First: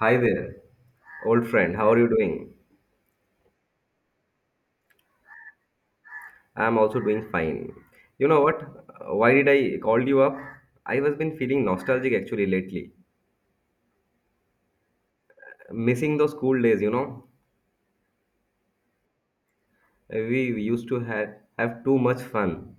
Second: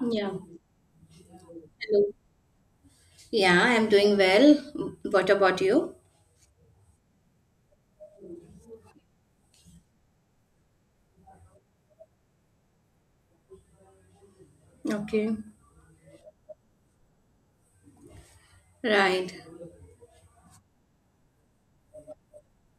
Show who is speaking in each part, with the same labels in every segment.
Speaker 1: Hi
Speaker 2: Yeah.
Speaker 1: there, old friend. How are you
Speaker 2: Hello.
Speaker 1: doing?
Speaker 2: Yeah, I'm doing well. What about you?
Speaker 1: I'm also doing fine. You know what? Why did I call you up? I was been feeling nostalgic actually lately.
Speaker 2: Okay.
Speaker 1: Missing those school days.
Speaker 2: Right.
Speaker 1: We used to have too much fun.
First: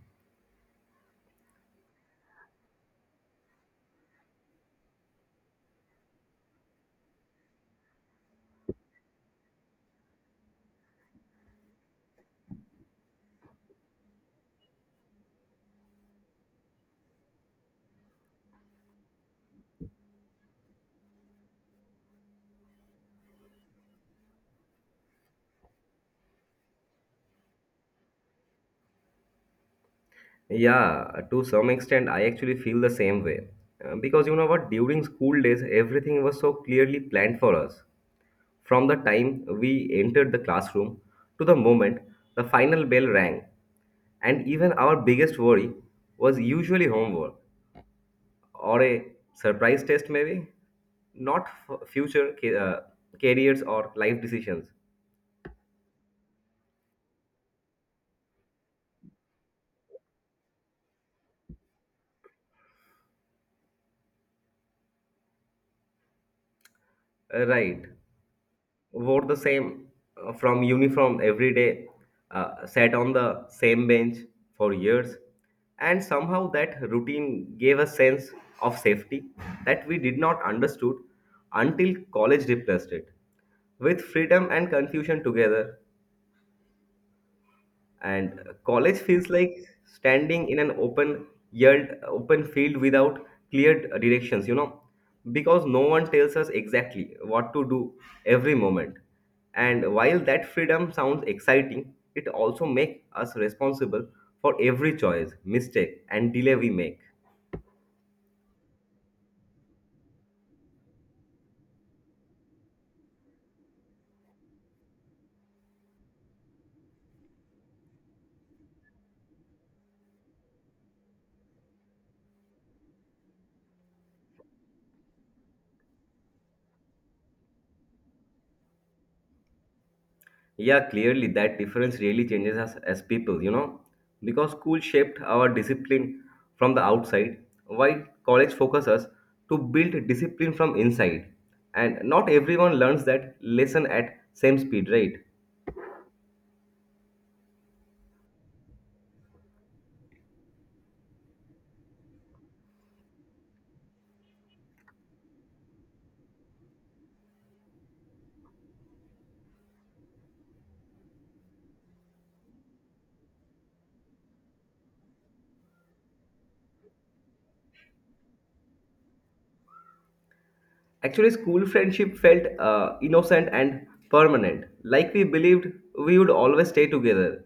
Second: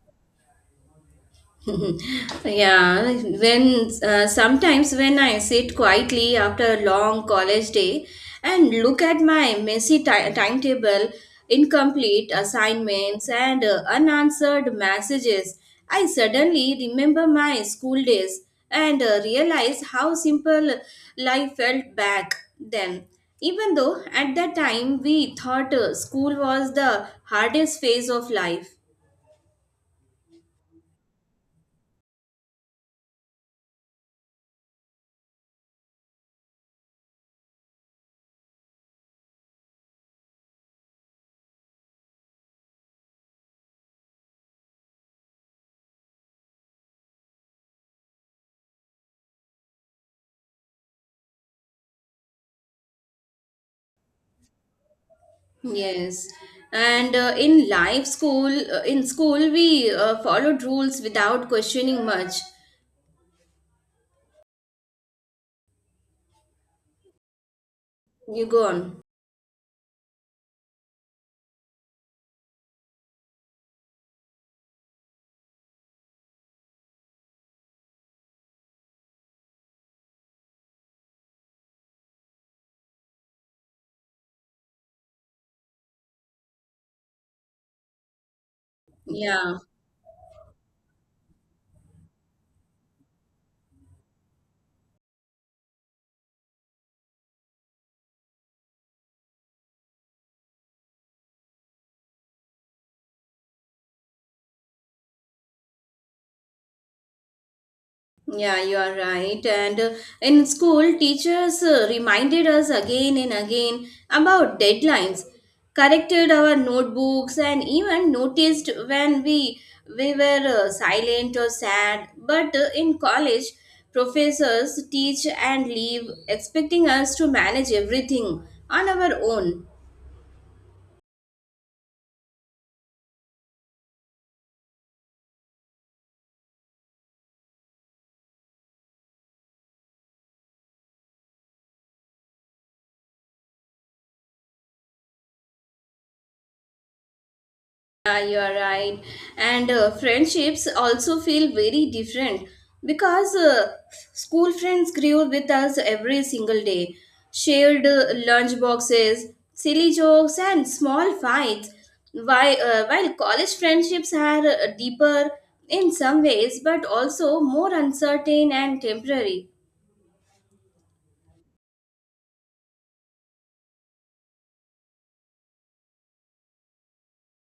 Speaker 2: yeah when sometimes when I sit quietly after a long college day and look at my messy timetable, incomplete assignments, and unanswered messages. I suddenly remember my school days and realize how simple life felt back then, even though at that time we thought school was the hardest phase of life.
Speaker 1: Yeah, to some extent, I actually feel the same way. Because you know what? During school days, everything was so clearly planned for us. From the time we entered the classroom to the moment the final bell rang, and even our biggest worry was usually homework or a surprise test, maybe not future careers or life decisions.
Speaker 2: Yes, and in school, we followed rules without questioning much.
Speaker 1: Right.
Speaker 2: You go on.
Speaker 1: Wore the same from uniform every day, sat on the same bench for years, and somehow that routine gave a sense of safety that we did not understood until college replaced it. With freedom and confusion together, and college feels
Speaker 2: Yeah.
Speaker 1: like standing in an open yelled open field without clear directions, because no one tells us exactly what to do every moment, and while that freedom sounds exciting, it also makes us responsible for every choice, mistake, and delay we make.
Speaker 2: Yeah, you are right. And in school, teachers reminded us again and again about deadlines, corrected our notebooks, and even noticed when we were silent or sad. But in college, professors teach and leave, expecting us to manage everything on our own.
Speaker 1: Yeah, clearly that difference really changes us as people, because school shaped our discipline from the outside, while college focuses to build discipline from inside. And not everyone learns that lesson at same speed, right?
Speaker 2: Yeah, you are right. And friendships also feel very different, because school friends grew with us every single day, shared lunch boxes, silly jokes, and small fights. While college friendships are deeper in some ways, but also more uncertain and temporary.
Speaker 1: Actually, school friendship felt innocent and permanent, like we believed we would always stay together.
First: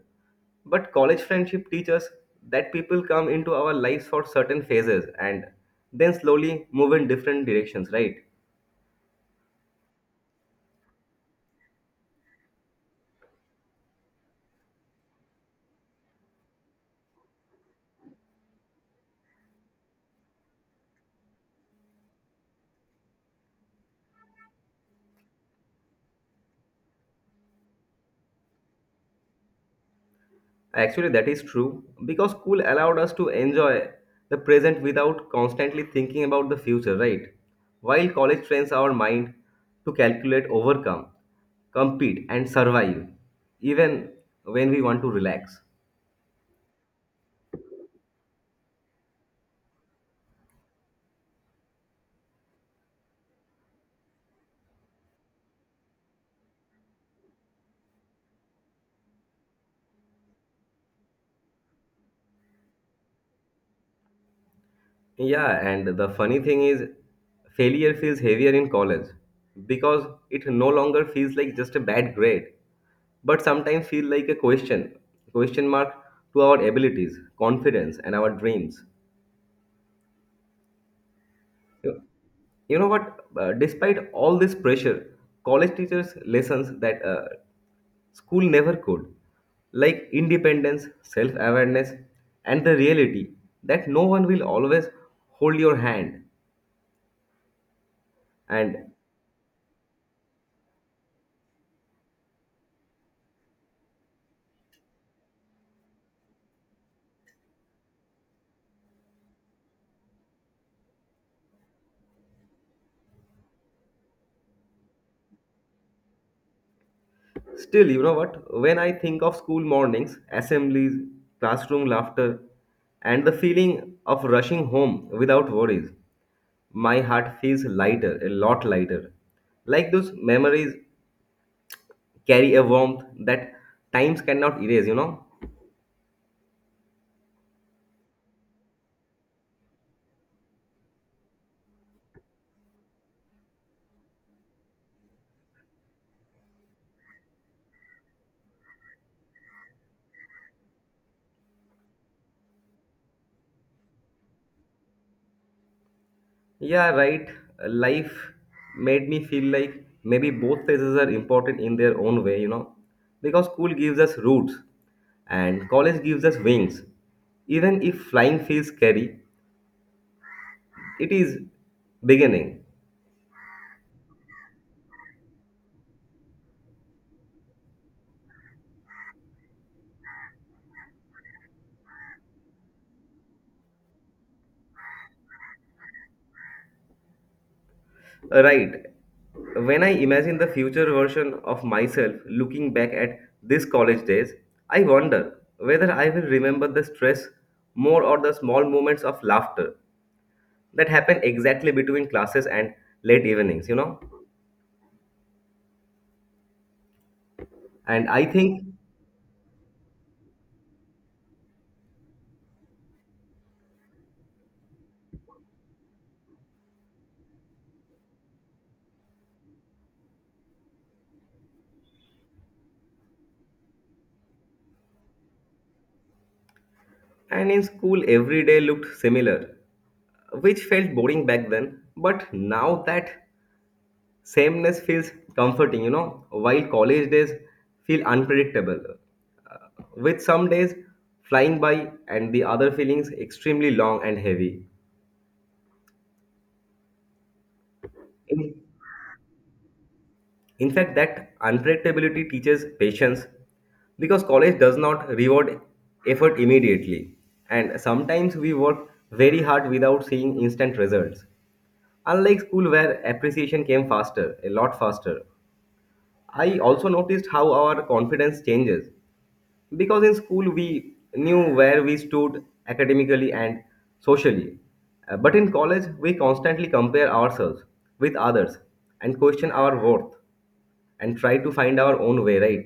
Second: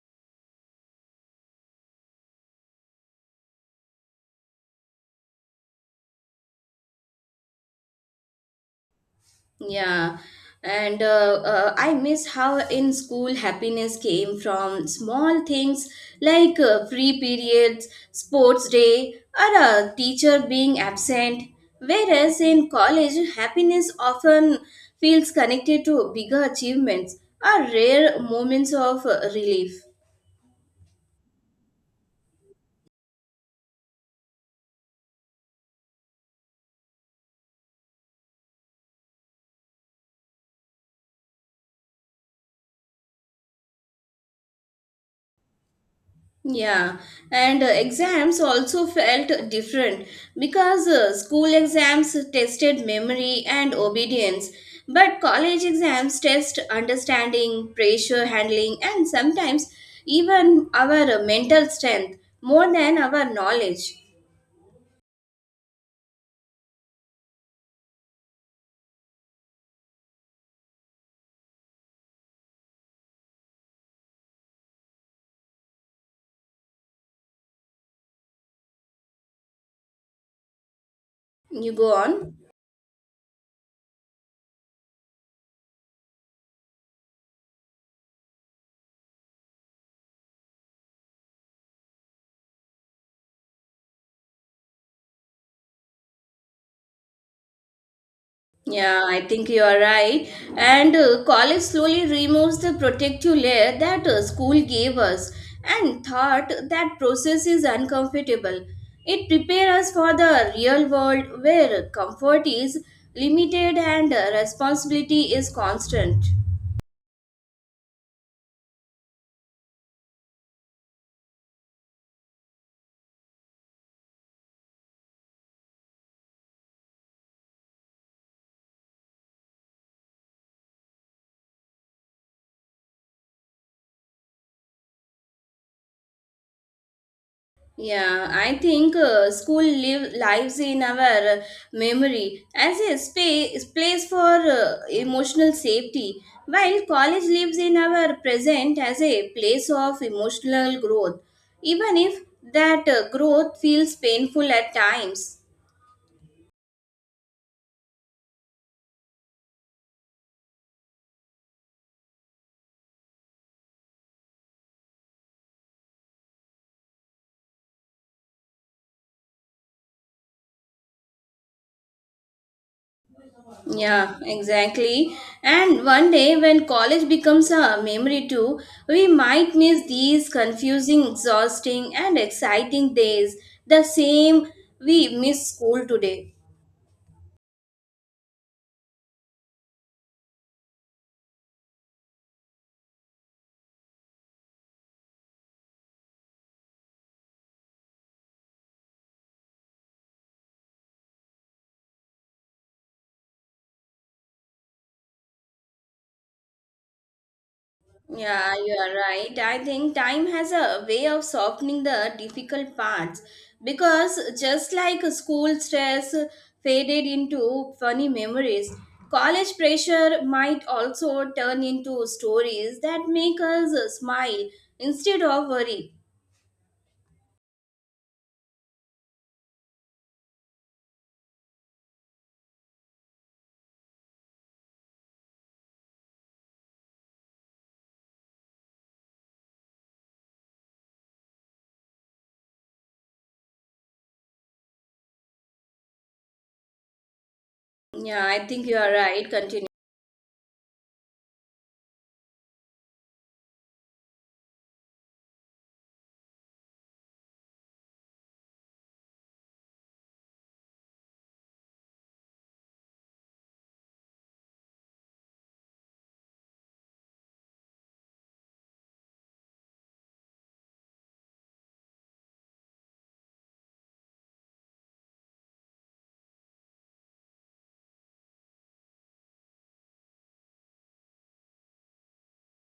Speaker 1: But college friendship teaches that people come into our lives for certain phases and then slowly move in different directions, right?
Speaker 2: Yeah, and I miss how in school happiness came from small things like free periods, sports day, or a teacher being absent. Whereas in college, happiness often feels connected to bigger achievements or rare moments of relief.
Speaker 1: Actually, that is true because school allowed us to enjoy the present without constantly thinking about the future, right? While college trains our mind to calculate, overcome, compete, and survive, even when we want to relax.
Speaker 2: Yeah, and exams also felt different, because school exams tested memory and obedience, but college exams test understanding, pressure handling, and sometimes even our mental strength more than our knowledge.
Speaker 1: Yeah, and the funny thing is, failure feels heavier in college because it no longer feels like just a bad grade, but sometimes feel like a question, question mark to our abilities, confidence, and our dreams.
Speaker 2: You go on.
Speaker 1: You know what? Despite all this pressure, college teachers lessons that school never could, like independence, self-awareness, and the reality that no one will always hold your hand and
Speaker 2: Yeah, I think you are right. And college slowly removes the protective layer that school gave us, and thought that process is uncomfortable. It prepares us for the real world where comfort is limited and responsibility is constant.
Speaker 1: still, you know what, when I think of school mornings, assemblies, classroom laughter, and the feeling of rushing home without worries, my heart feels lighter, a lot lighter, like those memories carry a warmth that times cannot erase, you know?
Speaker 2: Yeah, I think school lives in our uh, memory as a space place for emotional safety, while college lives in our present as a place of emotional growth, even if that growth feels painful at times.
Speaker 1: Yeah, right. Life made me feel like maybe both phases are important in their own way, you know? Because school gives us roots and college gives us wings. Even if flying feels scary, it is beginning.
Speaker 2: Yeah, exactly. And one day when college becomes a memory too, we might miss these confusing, exhausting, and exciting days the same we miss school today.
Speaker 1: Right. When I imagine the future version of myself looking back at these college days, I wonder whether I will remember the stress more or the small moments of laughter that happen exactly between classes and late evenings, and I
Speaker 2: Yeah,
Speaker 1: think.
Speaker 2: you are right. I think time has a way of softening the difficult parts, because just like school stress faded into funny memories, college pressure might also turn into stories that make us smile instead of worry.
Speaker 1: And in school every day looked similar, which felt boring back then, but now that sameness feels comforting, while college days feel unpredictable, with some days flying by and the other feelings extremely long and heavy.
Speaker 2: Yeah, I
Speaker 1: In,
Speaker 2: think you are right. Continue.
Speaker 1: In fact, that unpredictability teaches patience because college does not reward effort immediately. And sometimes we work very hard without seeing instant results. Unlike school, where appreciation came faster, a lot faster, I also noticed how our confidence changes. Because in school, we knew where we stood academically and socially. But in college, we constantly compare ourselves with others and question our worth and try to find our own way, right?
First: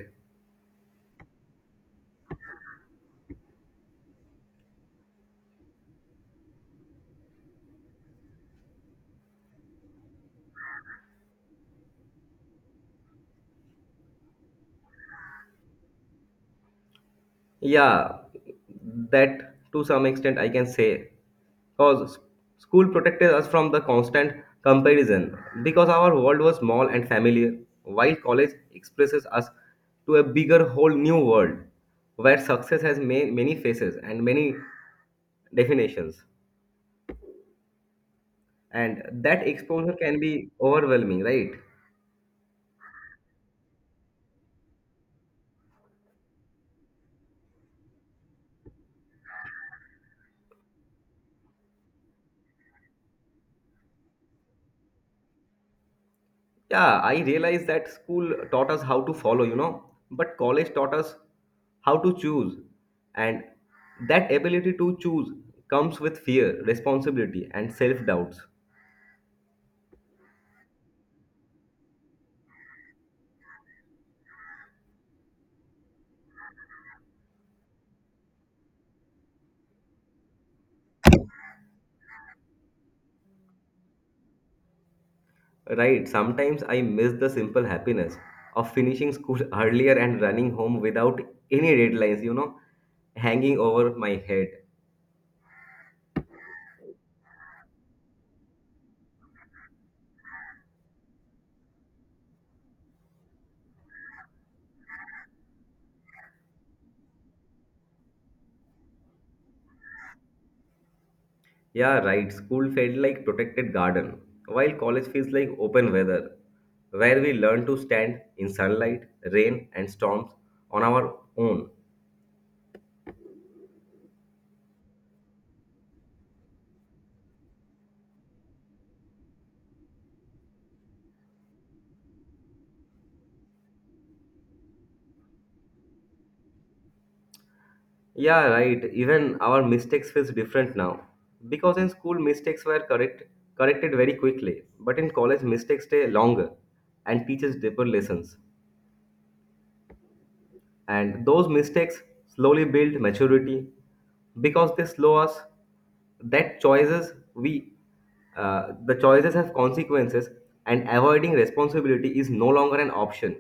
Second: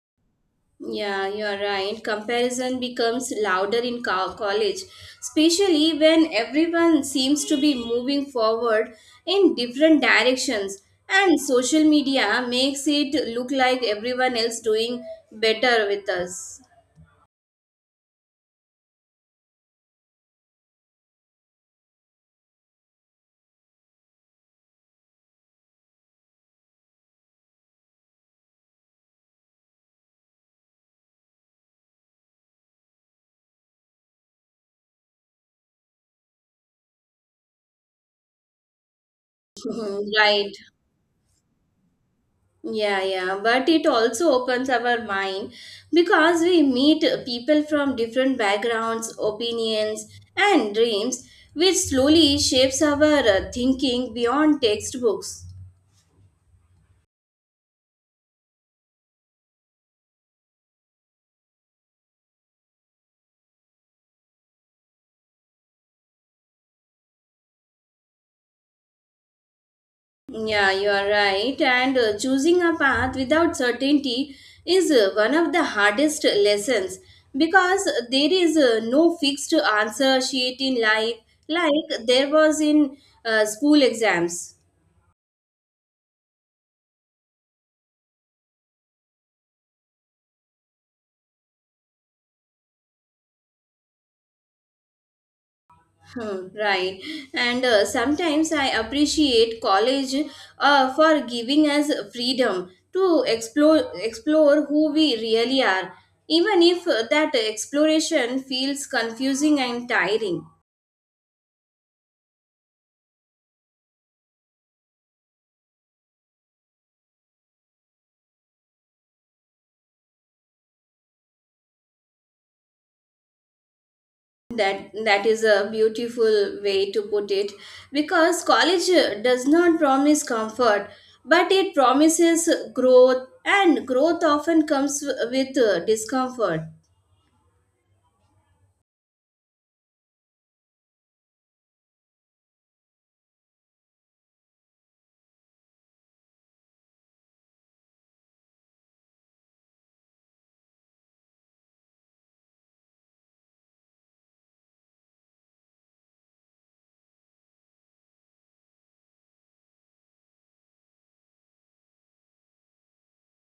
Speaker 2: Yeah, you're right. Comparison becomes louder in college, especially when everyone seems to be moving forward in different directions, and social media makes it look like everyone else doing better with us.
Speaker 1: Yeah, that to some extent I can say. Because school protected us from the constant comparison, because our world was small and familiar, while college expresses us to a bigger, whole new world where success has many faces and many definitions. And that exposure can
Speaker 2: Right.
Speaker 1: be overwhelming, right?
Speaker 2: Yeah, yeah, but it also opens our mind, because we meet people from different backgrounds, opinions, and dreams, which slowly shapes our thinking beyond textbooks.
Speaker 1: Yeah, I realized that school taught us how to follow, but college taught us how to choose. And that ability to choose comes with fear, responsibility, and self doubts.
Speaker 2: Yeah, you are right, and choosing a path without certainty is one of the hardest lessons, because there is no fixed answer sheet in life like there was in school exams.
Speaker 1: Right, sometimes I miss the simple happiness of finishing school earlier and running home without any deadlines, hanging over my head.
Speaker 2: Hmm. Right, and sometimes I appreciate college for giving us freedom to explore who we really are, even if that exploration feels confusing and tiring.
Speaker 1: Yeah, right. School felt like protected garden, while college feels like open weather, where we learn to stand in sunlight, rain, and storms on our own.
Speaker 2: That is a beautiful way to put it, because college does not promise comfort, but it promises growth, and growth often comes with discomfort.
Speaker 1: Yeah, right. Even our mistakes feels different now, because in school mistakes were corrected very quickly, but in college mistakes stay longer and teaches deeper lessons. And those mistakes slowly build maturity because they slow us that choices we the choices have consequences, and avoiding responsibility is no longer an option.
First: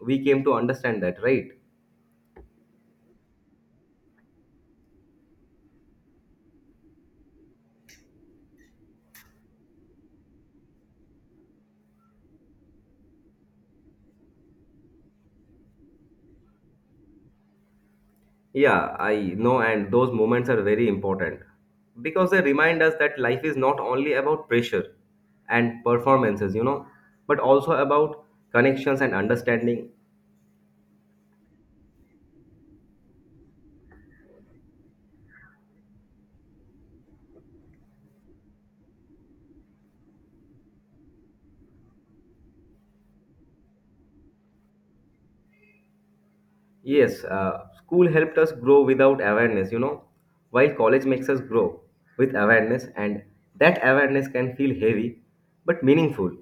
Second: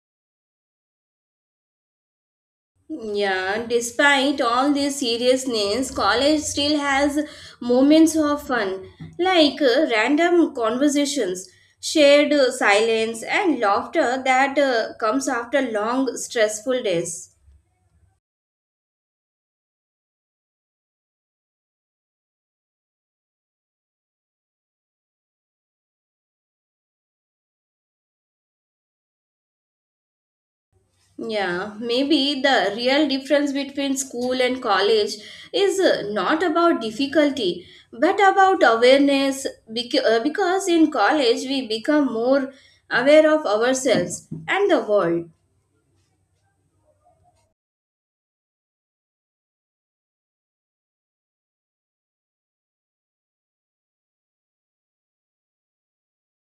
Speaker 1: We came to understand that, right?
Speaker 2: Yeah, despite all this seriousness, college still has moments of fun, like random conversations, shared silence, and laughter that comes after long, stressful days.
Speaker 1: Yeah, I know, and those moments are very important because they remind us that life is not only about pressure and performances, but also about connections and understanding.
Speaker 2: Yeah, maybe the real difference between school and college is not about difficulty but about awareness, because in college we become more aware of ourselves and the world.
Speaker 1: Yes, school helped us grow without awareness, while college makes us grow with awareness, and that awareness can feel heavy but meaningful.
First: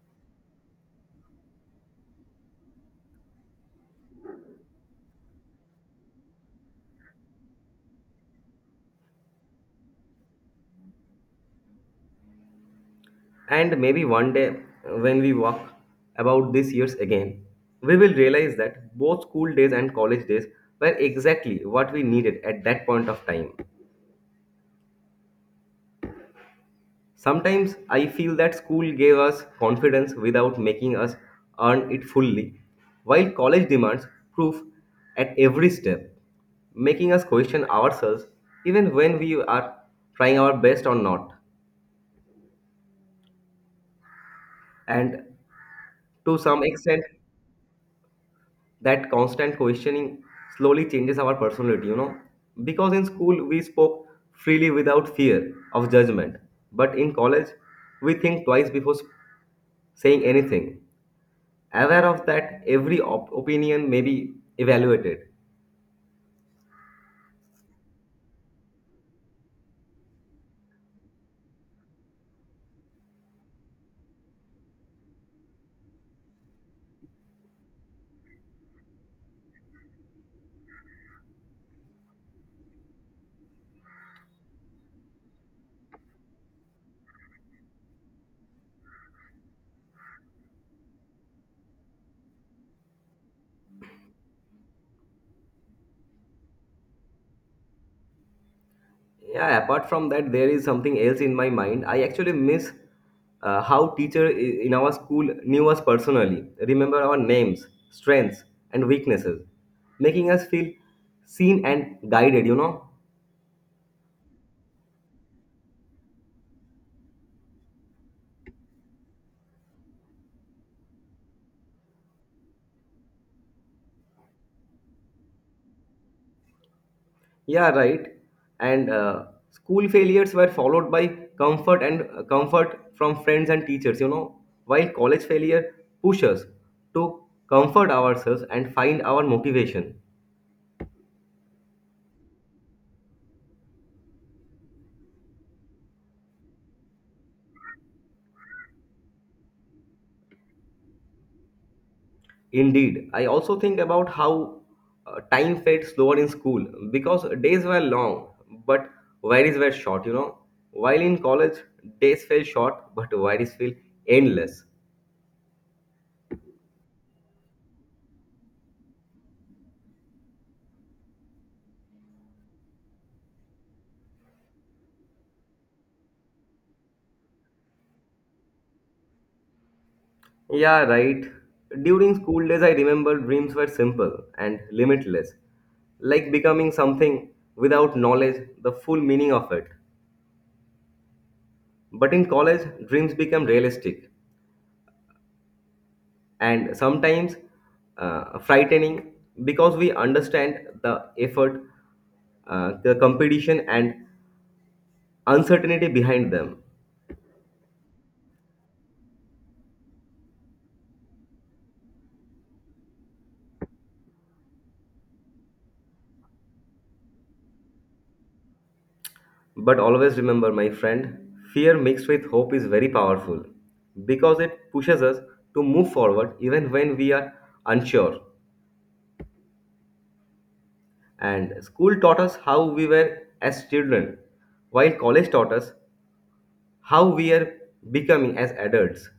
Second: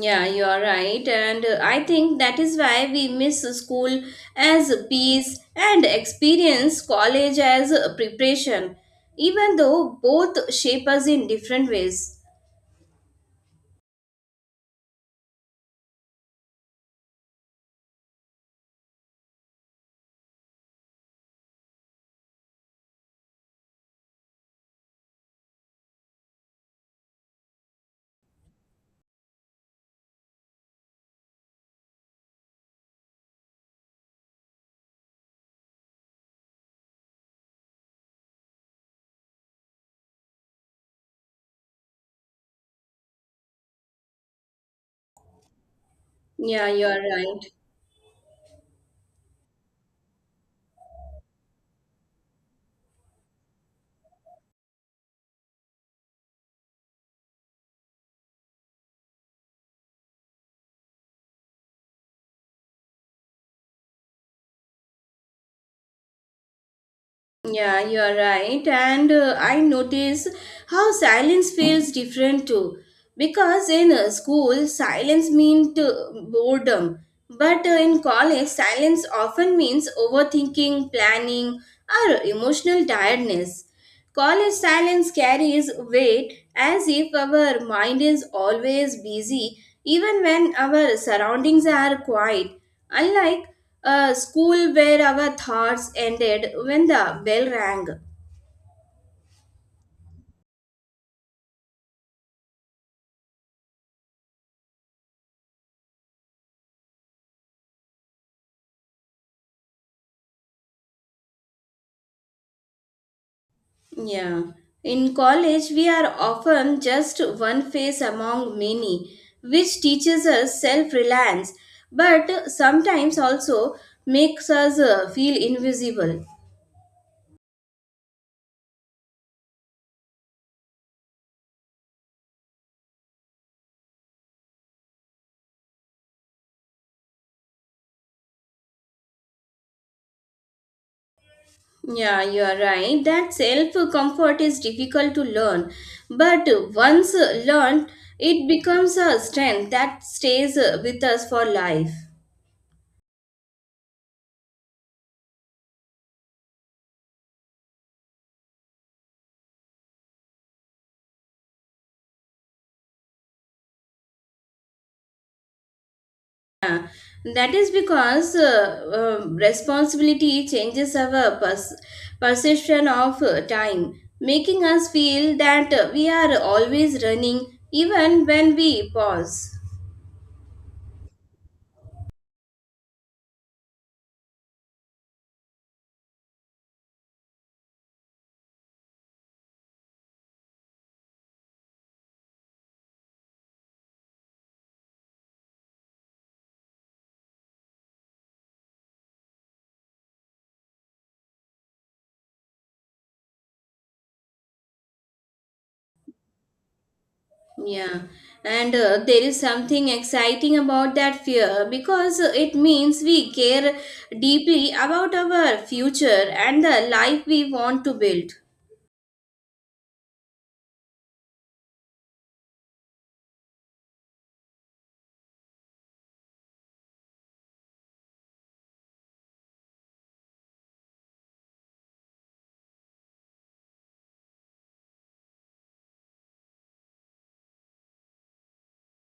Speaker 2: Yeah, you are right, and I think that is why we miss school as peace and experience college as preparation, even though both shape us in different ways.
Speaker 1: And maybe one day when we walk about these years again, we will realize that both school days and college days were exactly what we needed at that point of time. Sometimes I feel that school gave us confidence without making us earn it fully, while college demands proof at every step, making us question ourselves even when we are trying our best or not. And to some
Speaker 2: Yeah, you are
Speaker 1: extent,
Speaker 2: right.
Speaker 1: that constant questioning slowly changes our personality. Because in school, we spoke freely without fear of judgment, but in college, we think twice before saying anything, aware of that every opinion may be evaluated.
Speaker 2: Yeah, you are right. And I notice how silence feels different too. Because in school, silence means boredom. But in college, silence often means overthinking, planning, or emotional tiredness. College silence carries weight as if our mind is always busy, even when our surroundings are quiet. Unlike a school where our thoughts ended when the bell rang.
Speaker 1: Yeah, apart from that, there is something else in my mind. I actually miss how teacher in our school knew us personally, remember our names, strengths, and weaknesses, making us feel seen and guided.
Speaker 2: Yeah. In college, we are often just one face among many, which teaches us self reliance, but sometimes also makes us feel invisible.
Speaker 1: Yeah, right. And school failures were followed by comfort from friends and teachers, while college failure pushes us to comfort ourselves and find our motivation.
Speaker 2: Yeah, you are right. That self comfort is difficult to learn, but once learned, it becomes a strength that stays with us for life.
Speaker 1: Indeed, I also think about how time felt slower in school because days were long, but worries were short. While in college, days felt short, but worries feel endless.
Speaker 2: That is because responsibility changes our perception of time, making us feel that we are always running even when we pause.
Speaker 1: Yeah, right. During school days, I remember dreams were simple and limitless, like becoming something without knowledge, the full meaning of it. But in college, dreams become realistic and sometimes frightening because we understand the effort, the competition, and uncertainty behind them.
Speaker 2: Yeah, and there is something exciting about that fear, because it means we care deeply about our future and the life we want to build.
Speaker 1: But always remember, my friend, fear mixed with hope is very powerful because it pushes us to move forward even when we are unsure. And school taught us how we were as children, while college taught us how we are becoming as adults.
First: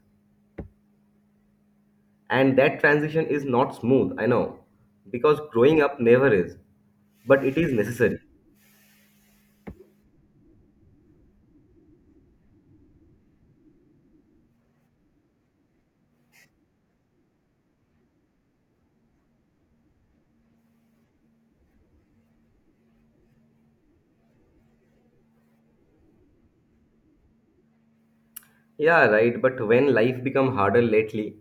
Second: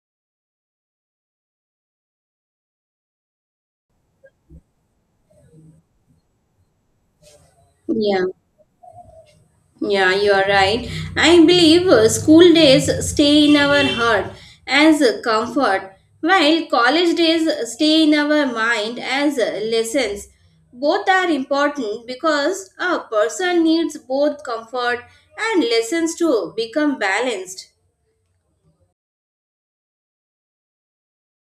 Speaker 1: And that transition is not smooth, I know, because growing up never is, but it is necessary.
Speaker 2: Yeah, yeah, you are right. I believe school days stay in our heart as a comfort, while college days stay in our mind as lessons. Both are important, because a person needs both comfort and lessons to become balanced.
Speaker 1: Yeah, right. But when life become harder lately,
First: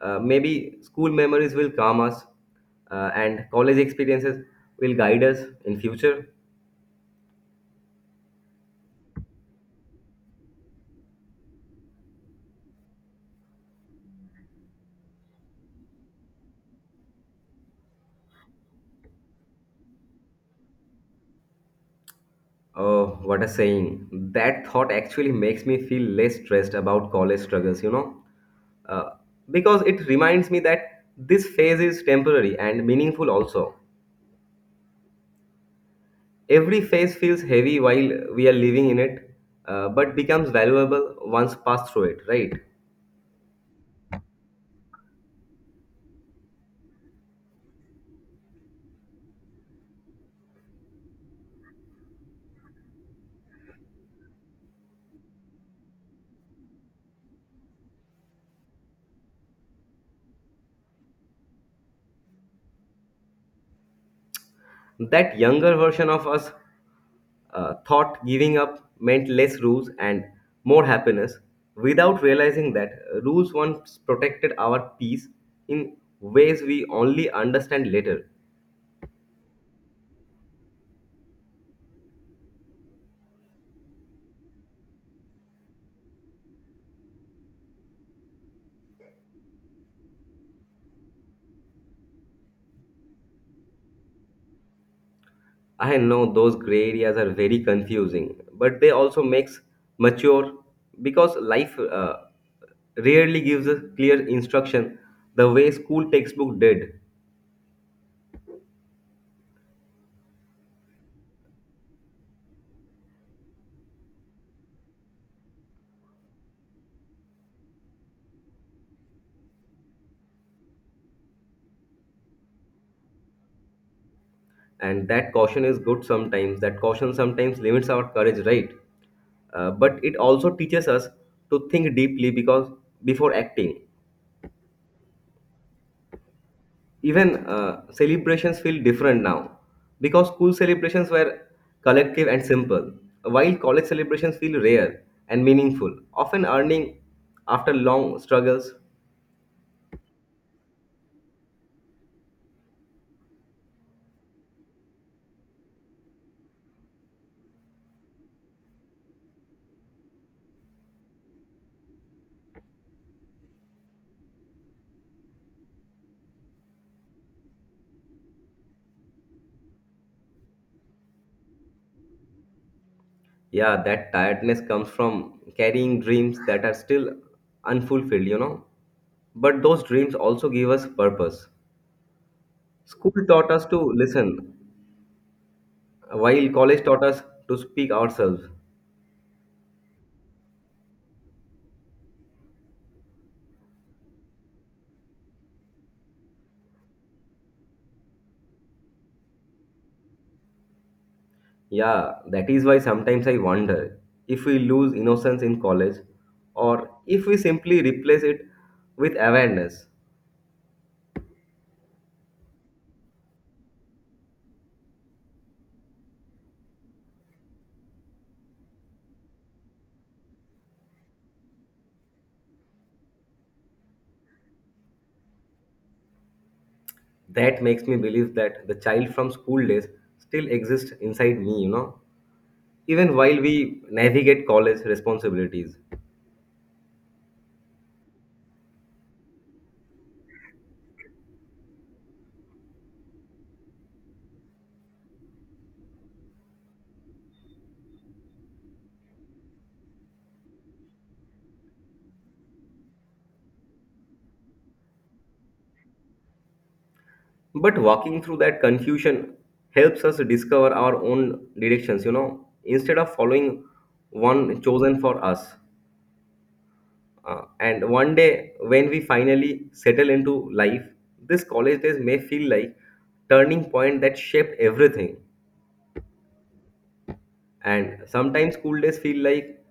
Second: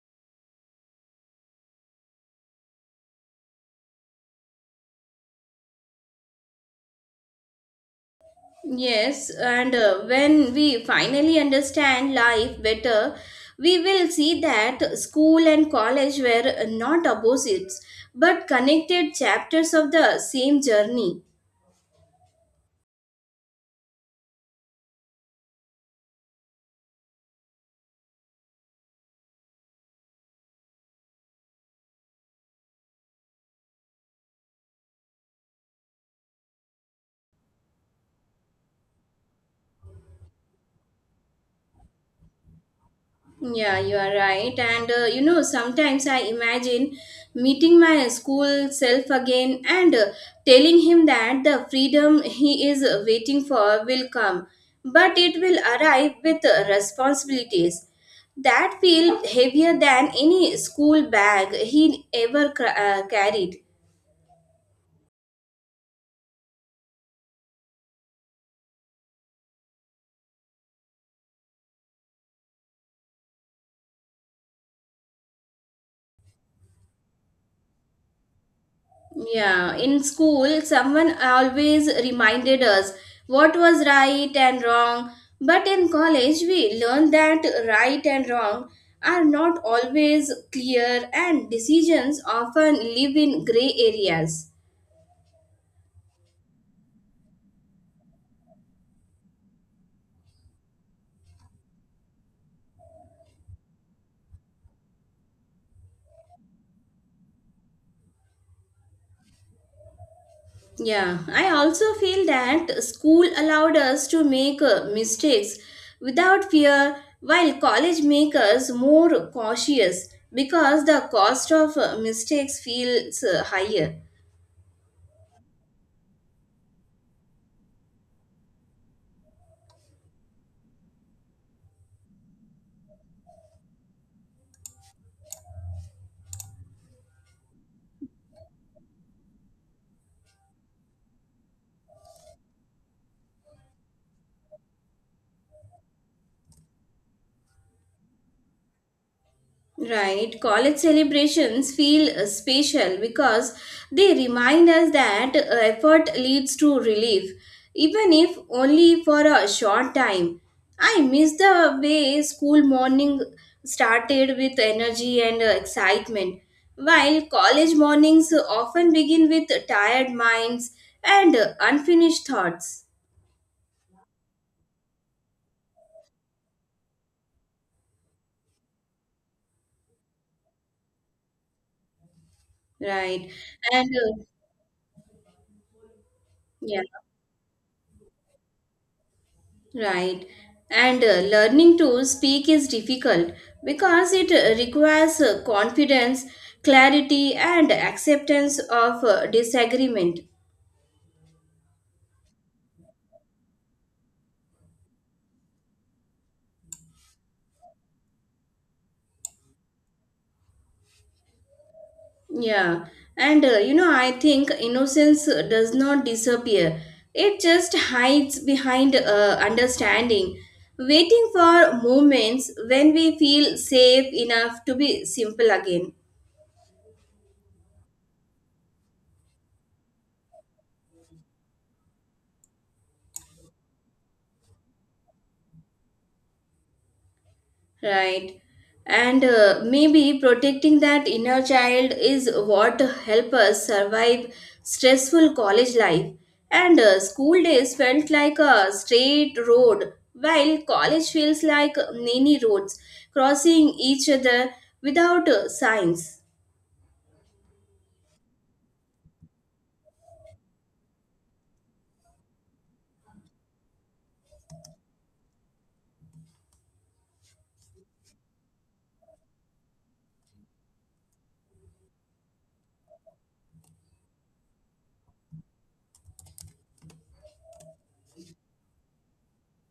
Speaker 1: maybe school memories will calm us, and college experiences will guide us in future.
Speaker 2: Yes, and when we finally understand life better, we will see that school and college were not opposites but connected chapters of the same journey.
Speaker 1: Oh, what a saying! That thought actually makes me feel less stressed about college struggles. Uh, because it reminds me that this phase is temporary and meaningful also. Every phase feels heavy while we are living in it, but becomes valuable once passed through it, right?
Speaker 2: Yeah, you are right. And sometimes I imagine meeting my school self again and telling him that the freedom he is waiting for will come, but it will arrive with responsibilities that feel heavier than any school bag he ever carried.
Speaker 1: That younger version of us thought giving up meant less rules and more happiness without realizing that rules once protected our peace in ways we only understand later.
Speaker 2: Yeah, in school, someone always reminded us what was right and wrong. But in college, we learned that right and wrong are not always clear, and decisions often live in gray areas.
Speaker 1: I know those gray areas are very confusing, but they also makes mature because life rarely gives us clear instruction the way school textbook did.
Speaker 2: Yeah, I also feel that school allowed us to make mistakes without fear, while college makes us more cautious, because the cost of mistakes feels higher.
Speaker 1: And that caution is good sometimes, that caution sometimes limits our courage, right? But it also teaches us to think deeply because before acting, even celebrations feel different now, because school celebrations were collective and simple, while college celebrations feel rare and meaningful, often earning after long struggles.
Speaker 2: Right, college celebrations feel special, because they remind us that effort leads to relief, even if only for a short time. I miss the way school morning started with energy and excitement, while college mornings often begin with tired minds and unfinished thoughts.
Speaker 1: Yeah, that tiredness comes from carrying dreams that are still unfulfilled, but those dreams also give us purpose. School
Speaker 2: Right,
Speaker 1: taught us to
Speaker 2: and
Speaker 1: listen, while
Speaker 2: yeah.
Speaker 1: college taught us to speak ourselves.
Speaker 2: Right. And learning to speak is difficult, because it requires confidence, clarity, and acceptance of disagreement.
Speaker 1: Yeah, that is why sometimes I wonder if we lose innocence in college or if we simply replace it with awareness.
Speaker 2: Yeah. And I think innocence does not disappear, it just hides behind understanding, waiting for moments when we feel safe enough to be simple again.
Speaker 1: That makes me believe that the child from school days still exists inside me, even while we navigate college responsibilities.
Speaker 2: Right. And maybe protecting that inner child is what help us survive stressful college life. And school days felt like a straight road, while college feels like many roads crossing each other without signs.
Speaker 1: But walking through that confusion helps us discover our own directions, instead of following one chosen for us. And one day, when we finally settle into life, this college days may feel like turning point that shaped everything. And sometimes school days feel like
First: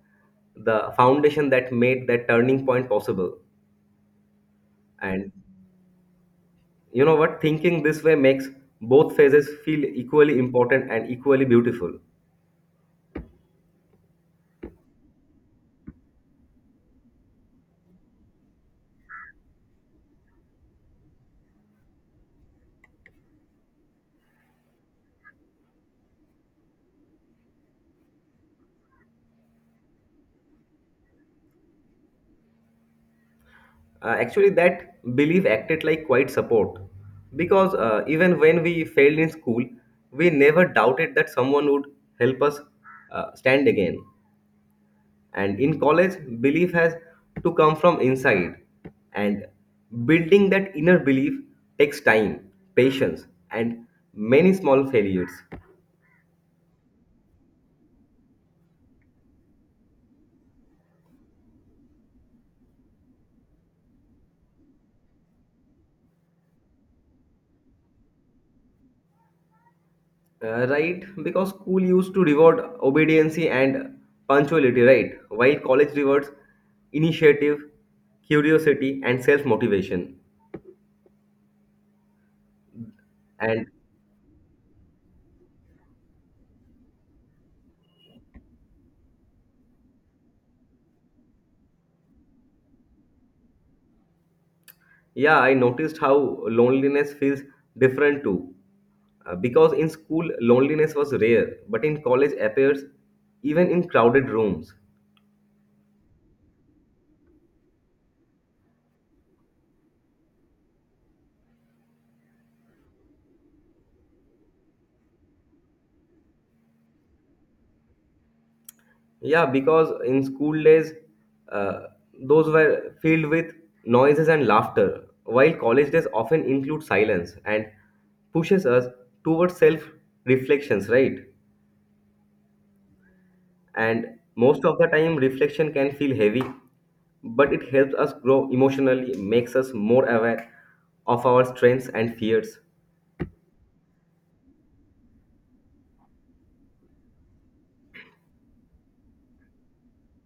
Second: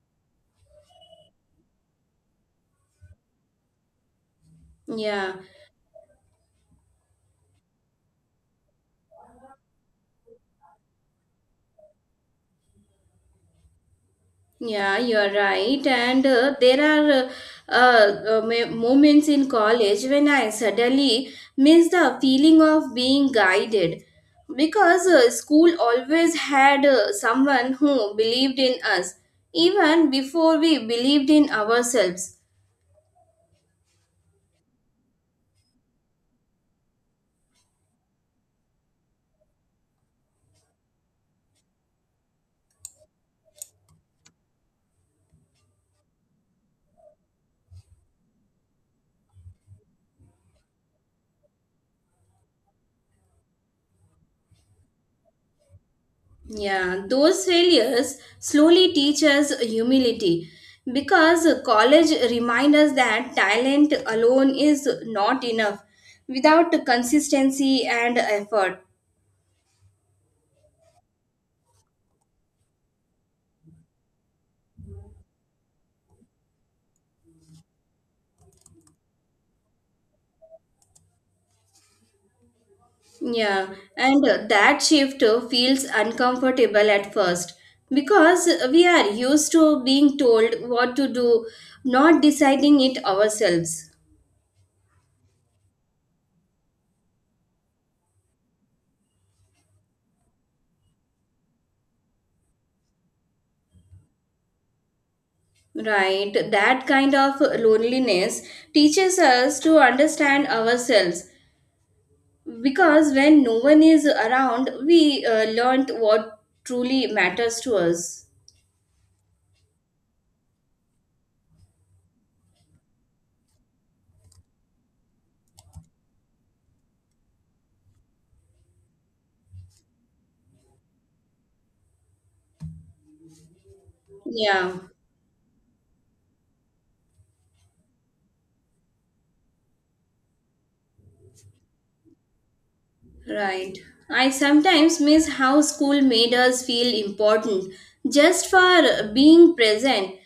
Speaker 1: the foundation that made that turning point possible. And
Speaker 2: Yeah,
Speaker 1: you know what? Thinking this way makes both phases feel equally important and equally beautiful.
Speaker 2: yeah, you're right. And there are moments in college when I suddenly miss the feeling of being guided, because school always had someone who believed in us even before we believed in ourselves.
Speaker 1: Actually, that belief acted like quite support because even when we failed in school, we never doubted that someone would help us stand again. And in college, belief has to come from inside, and building that inner belief takes time, patience, and many small failures.
Speaker 2: Yeah, those failures slowly teach us humility, because college reminds us that talent alone is not enough without consistency and effort.
Speaker 1: Right, because school used to reward obedience and punctuality, right? While college rewards initiative, curiosity, and self motivation. And
Speaker 2: Yeah, and that shift feels uncomfortable at first, because we are used to being told what to do, not deciding it ourselves.
Speaker 1: yeah, I noticed how loneliness feels different too. Because in school, loneliness was rare, but in college appears even in crowded rooms.
Speaker 2: Right, that kind of loneliness teaches us to understand ourselves, because when no one is around we learned what truly matters to us.
Speaker 1: Yeah, because in school days, uh, those were filled with noises and laughter, while college days often include silence and pushes us towards self reflections, right? And most
Speaker 2: Yeah,
Speaker 1: of the time, reflection can feel heavy, but it helps us grow emotionally, makes us more aware of our strengths and fears.
Speaker 2: right. I sometimes miss how school made us feel important just for being present,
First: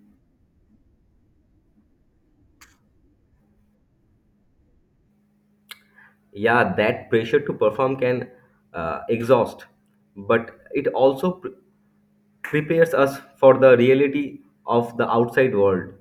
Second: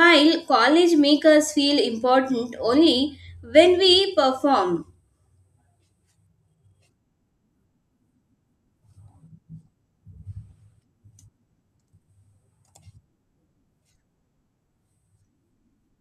Speaker 2: while college make us feel important only when we perform.
Speaker 1: Yeah, that pressure to perform can exhaust, but it also prepares us for the reality of the outside world.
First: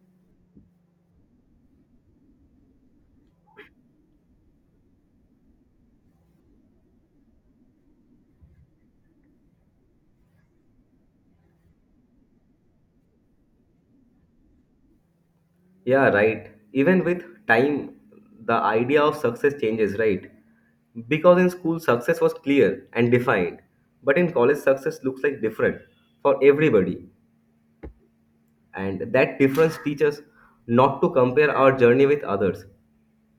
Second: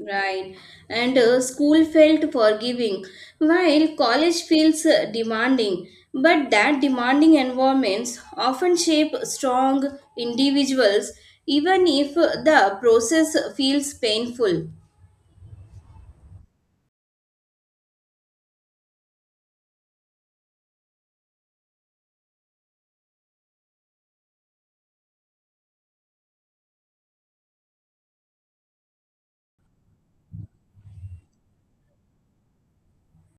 Speaker 2: Right. And school felt forgiving, while college feels demanding. But that demanding environments often shape strong individuals, even if the process feels painful.
Speaker 1: Yeah, right. Even with time, the idea of success changes, right? Because in school, success was clear and defined, but in college, success looks like different for everybody, and that difference teaches not to compare our journey with others,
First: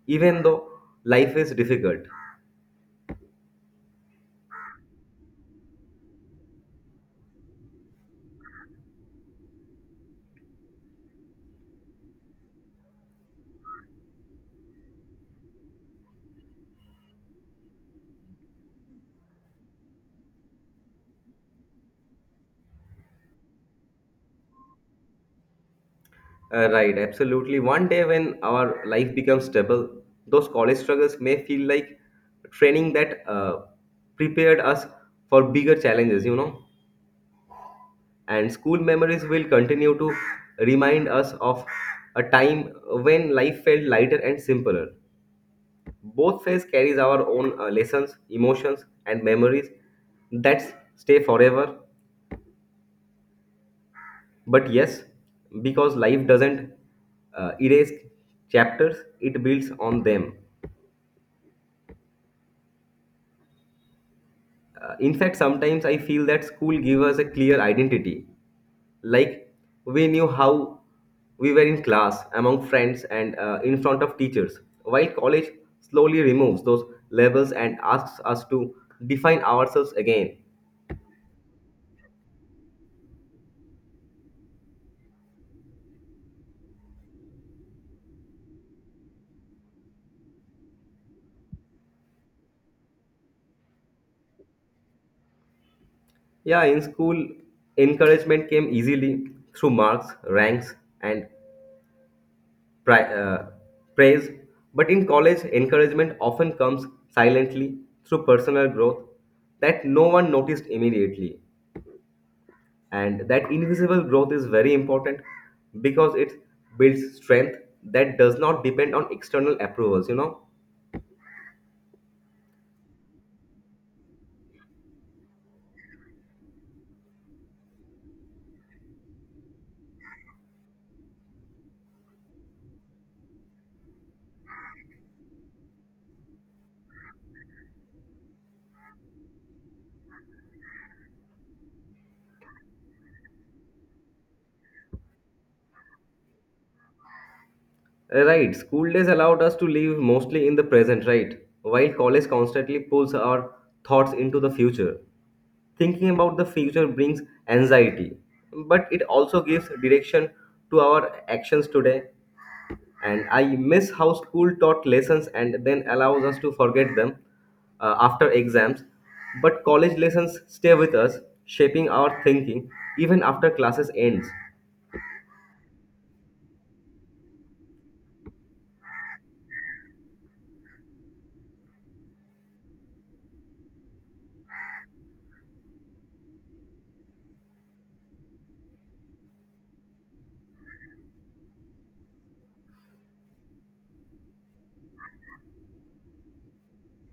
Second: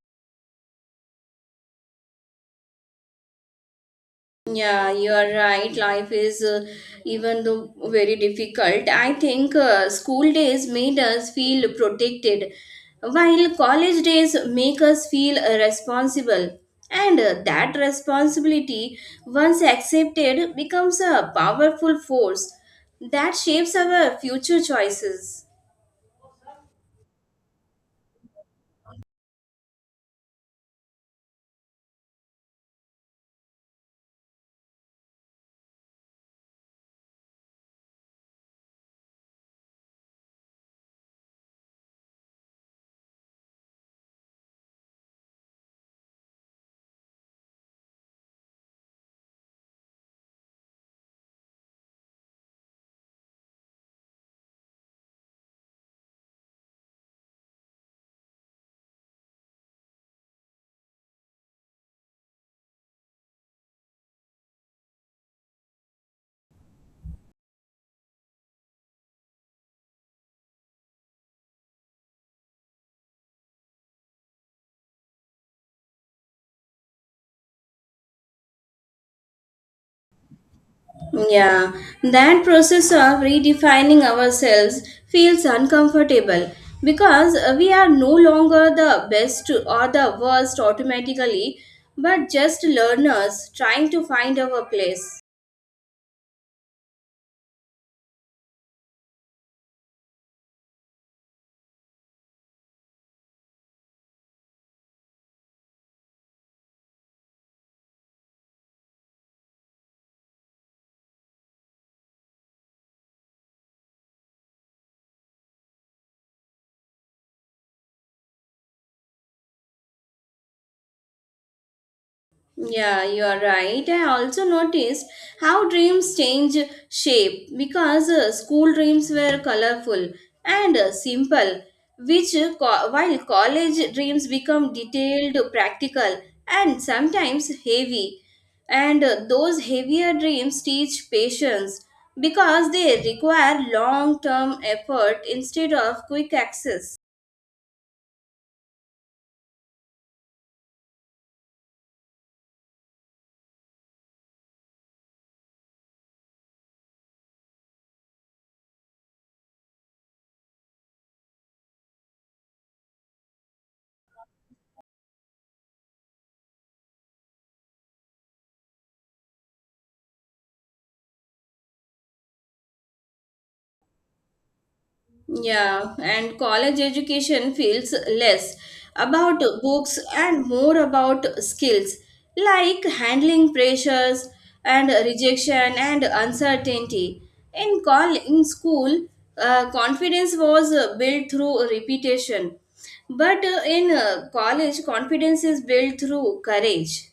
Speaker 1: even though life is difficult.
Speaker 2: Yeah, you are right. Life is even though very difficult. I think school days made us feel protected, while college days make us feel responsible. And that responsibility, once accepted, becomes a powerful force that shapes our future choices.
Speaker 1: Right, absolutely. One day when our life becomes stable, those college struggles may feel like training that prepared us for bigger challenges. And school memories will continue to remind us of a time when life felt lighter and simpler. Both phase carries our own lessons, emotions, and memories that stay forever. But yes, because life doesn't erase chapters, it builds on them. In fact, sometimes I feel that school gave us a clear identity. Like we knew how we were in class, among friends, and in front of teachers. While college slowly removes those labels and asks us to define ourselves again.
Speaker 2: Yeah, that process of redefining ourselves feels uncomfortable, because we are no longer the best or the worst automatically, but just learners trying to find our place.
Speaker 1: Yeah, in school, encouragement came easily through marks, ranks, and pri- uh, praise. But in college, encouragement often comes silently through personal growth that no one noticed immediately. And that invisible growth is very important because it builds strength that does not depend on external approvals.
Speaker 2: Yeah, you are right. I also noticed how dreams change shape, because school dreams were colorful and simple, while college dreams become detailed, practical, and sometimes heavy. And those heavier dreams teach patience, because they require long term effort instead of quick access.
Speaker 1: Right, school days allowed us to live mostly in the present, right? While college constantly pulls our thoughts into the future. Thinking about the future brings anxiety, but it also gives direction to our actions today. And I miss how school taught lessons and then allows us to forget them after exams. But college lessons stay with us, shaping our thinking even after classes ends.
Speaker 2: Yeah, and college education feels less about books and more about skills, like handling pressures and rejection and uncertainty. In school, confidence was built through repetition, but in college, confidence is built through courage.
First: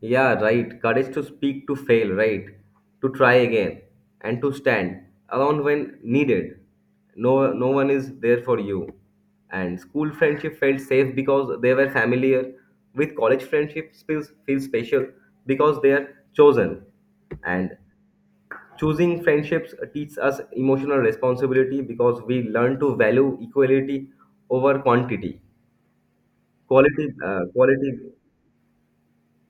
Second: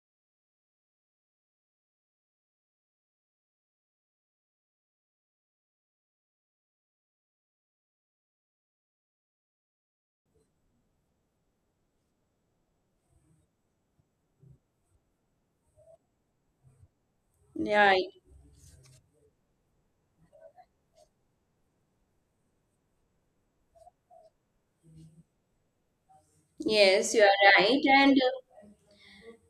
Speaker 1: Yeah, right. Courage to speak, to fail, right? To try again, and to stand alone when needed. No, no one is there for you. And school friendship felt safe because they were familiar. With college friendships feels special because they are chosen and.
Speaker 2: Yeah,
Speaker 1: Choosing friendships teaches us emotional responsibility because we learn to value equality over quantity, quality,
Speaker 2: yes, you are right.
Speaker 1: quality.
Speaker 2: And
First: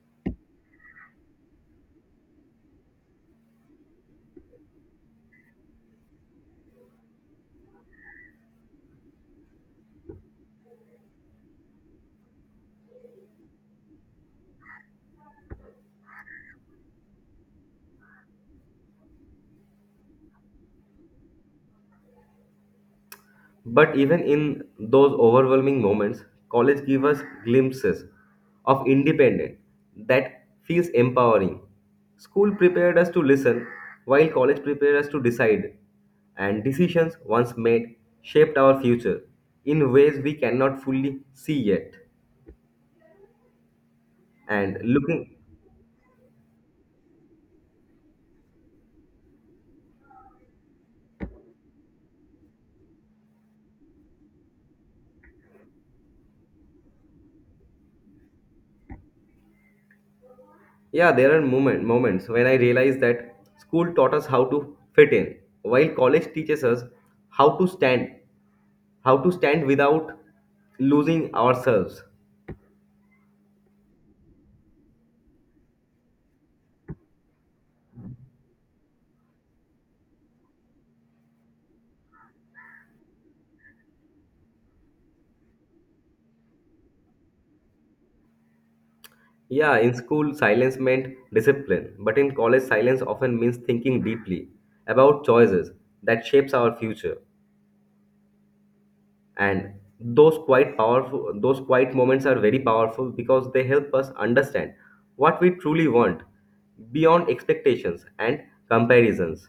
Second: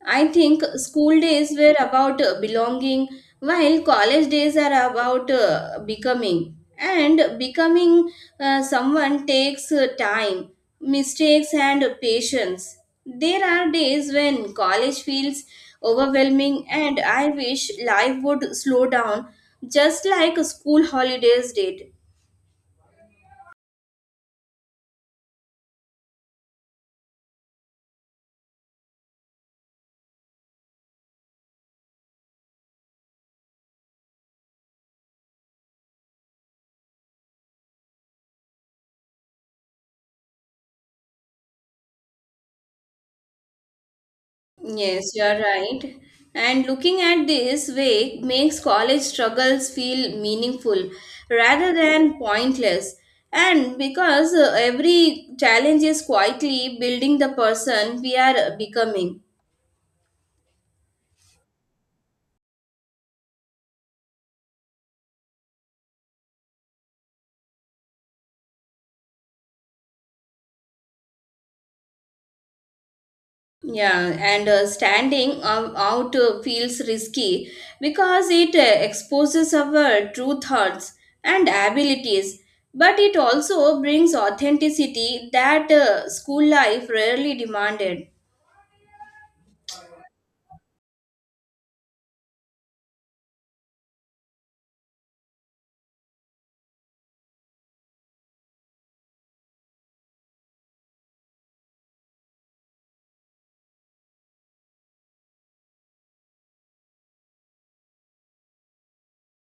Speaker 2: I think school days were about belonging, while college days are about becoming. And becoming someone takes time, mistakes, and patience. There are days when college feels overwhelming, and I wish life would slow down just like school holidays did.
Speaker 1: But even in those overwhelming moments, college gives us glimpses of independence that feels empowering. School prepared us to listen, while college prepared us to decide, and decisions once made shaped our future in ways we cannot fully see yet, and
Speaker 2: Yes, you
Speaker 1: looking.
Speaker 2: are right. And looking at this way makes college struggles feel meaningful rather than pointless. And because every challenge is quietly building the person we are becoming.
Speaker 1: Yeah, there are moments when I realize that school taught us how to fit in, while college teaches us how to stand, how to stand without losing ourselves.
Speaker 2: Yeah, and standing out feels risky, because it exposes our true thoughts and abilities. But it also brings authenticity that school life rarely demanded.
Speaker 1: Yeah, in school, silence meant discipline, but in college, silence often means thinking deeply about choices that shapes our future. And those quiet moments are very powerful because they help us understand what we truly want beyond expectations and comparisons.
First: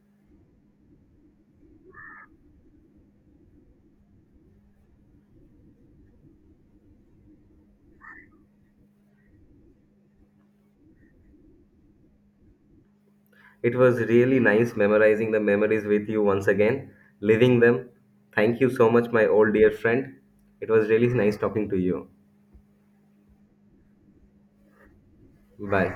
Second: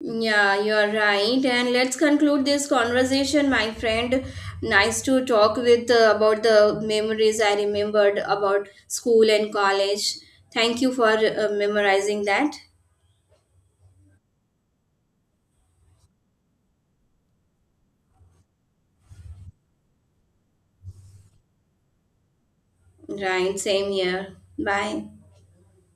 Speaker 2: Yeah, you're right. And let's conclude this conversation, my friend. Nice to talk with about the memories I remembered about school and college. Thank you for memorizing that.
Speaker 1: It was really nice memorizing the memories with you once again, living them. Thank you so much, my old dear friend. It was really nice talking to you.
Speaker 2: Right, same here. Bye.
Speaker 1: Bye.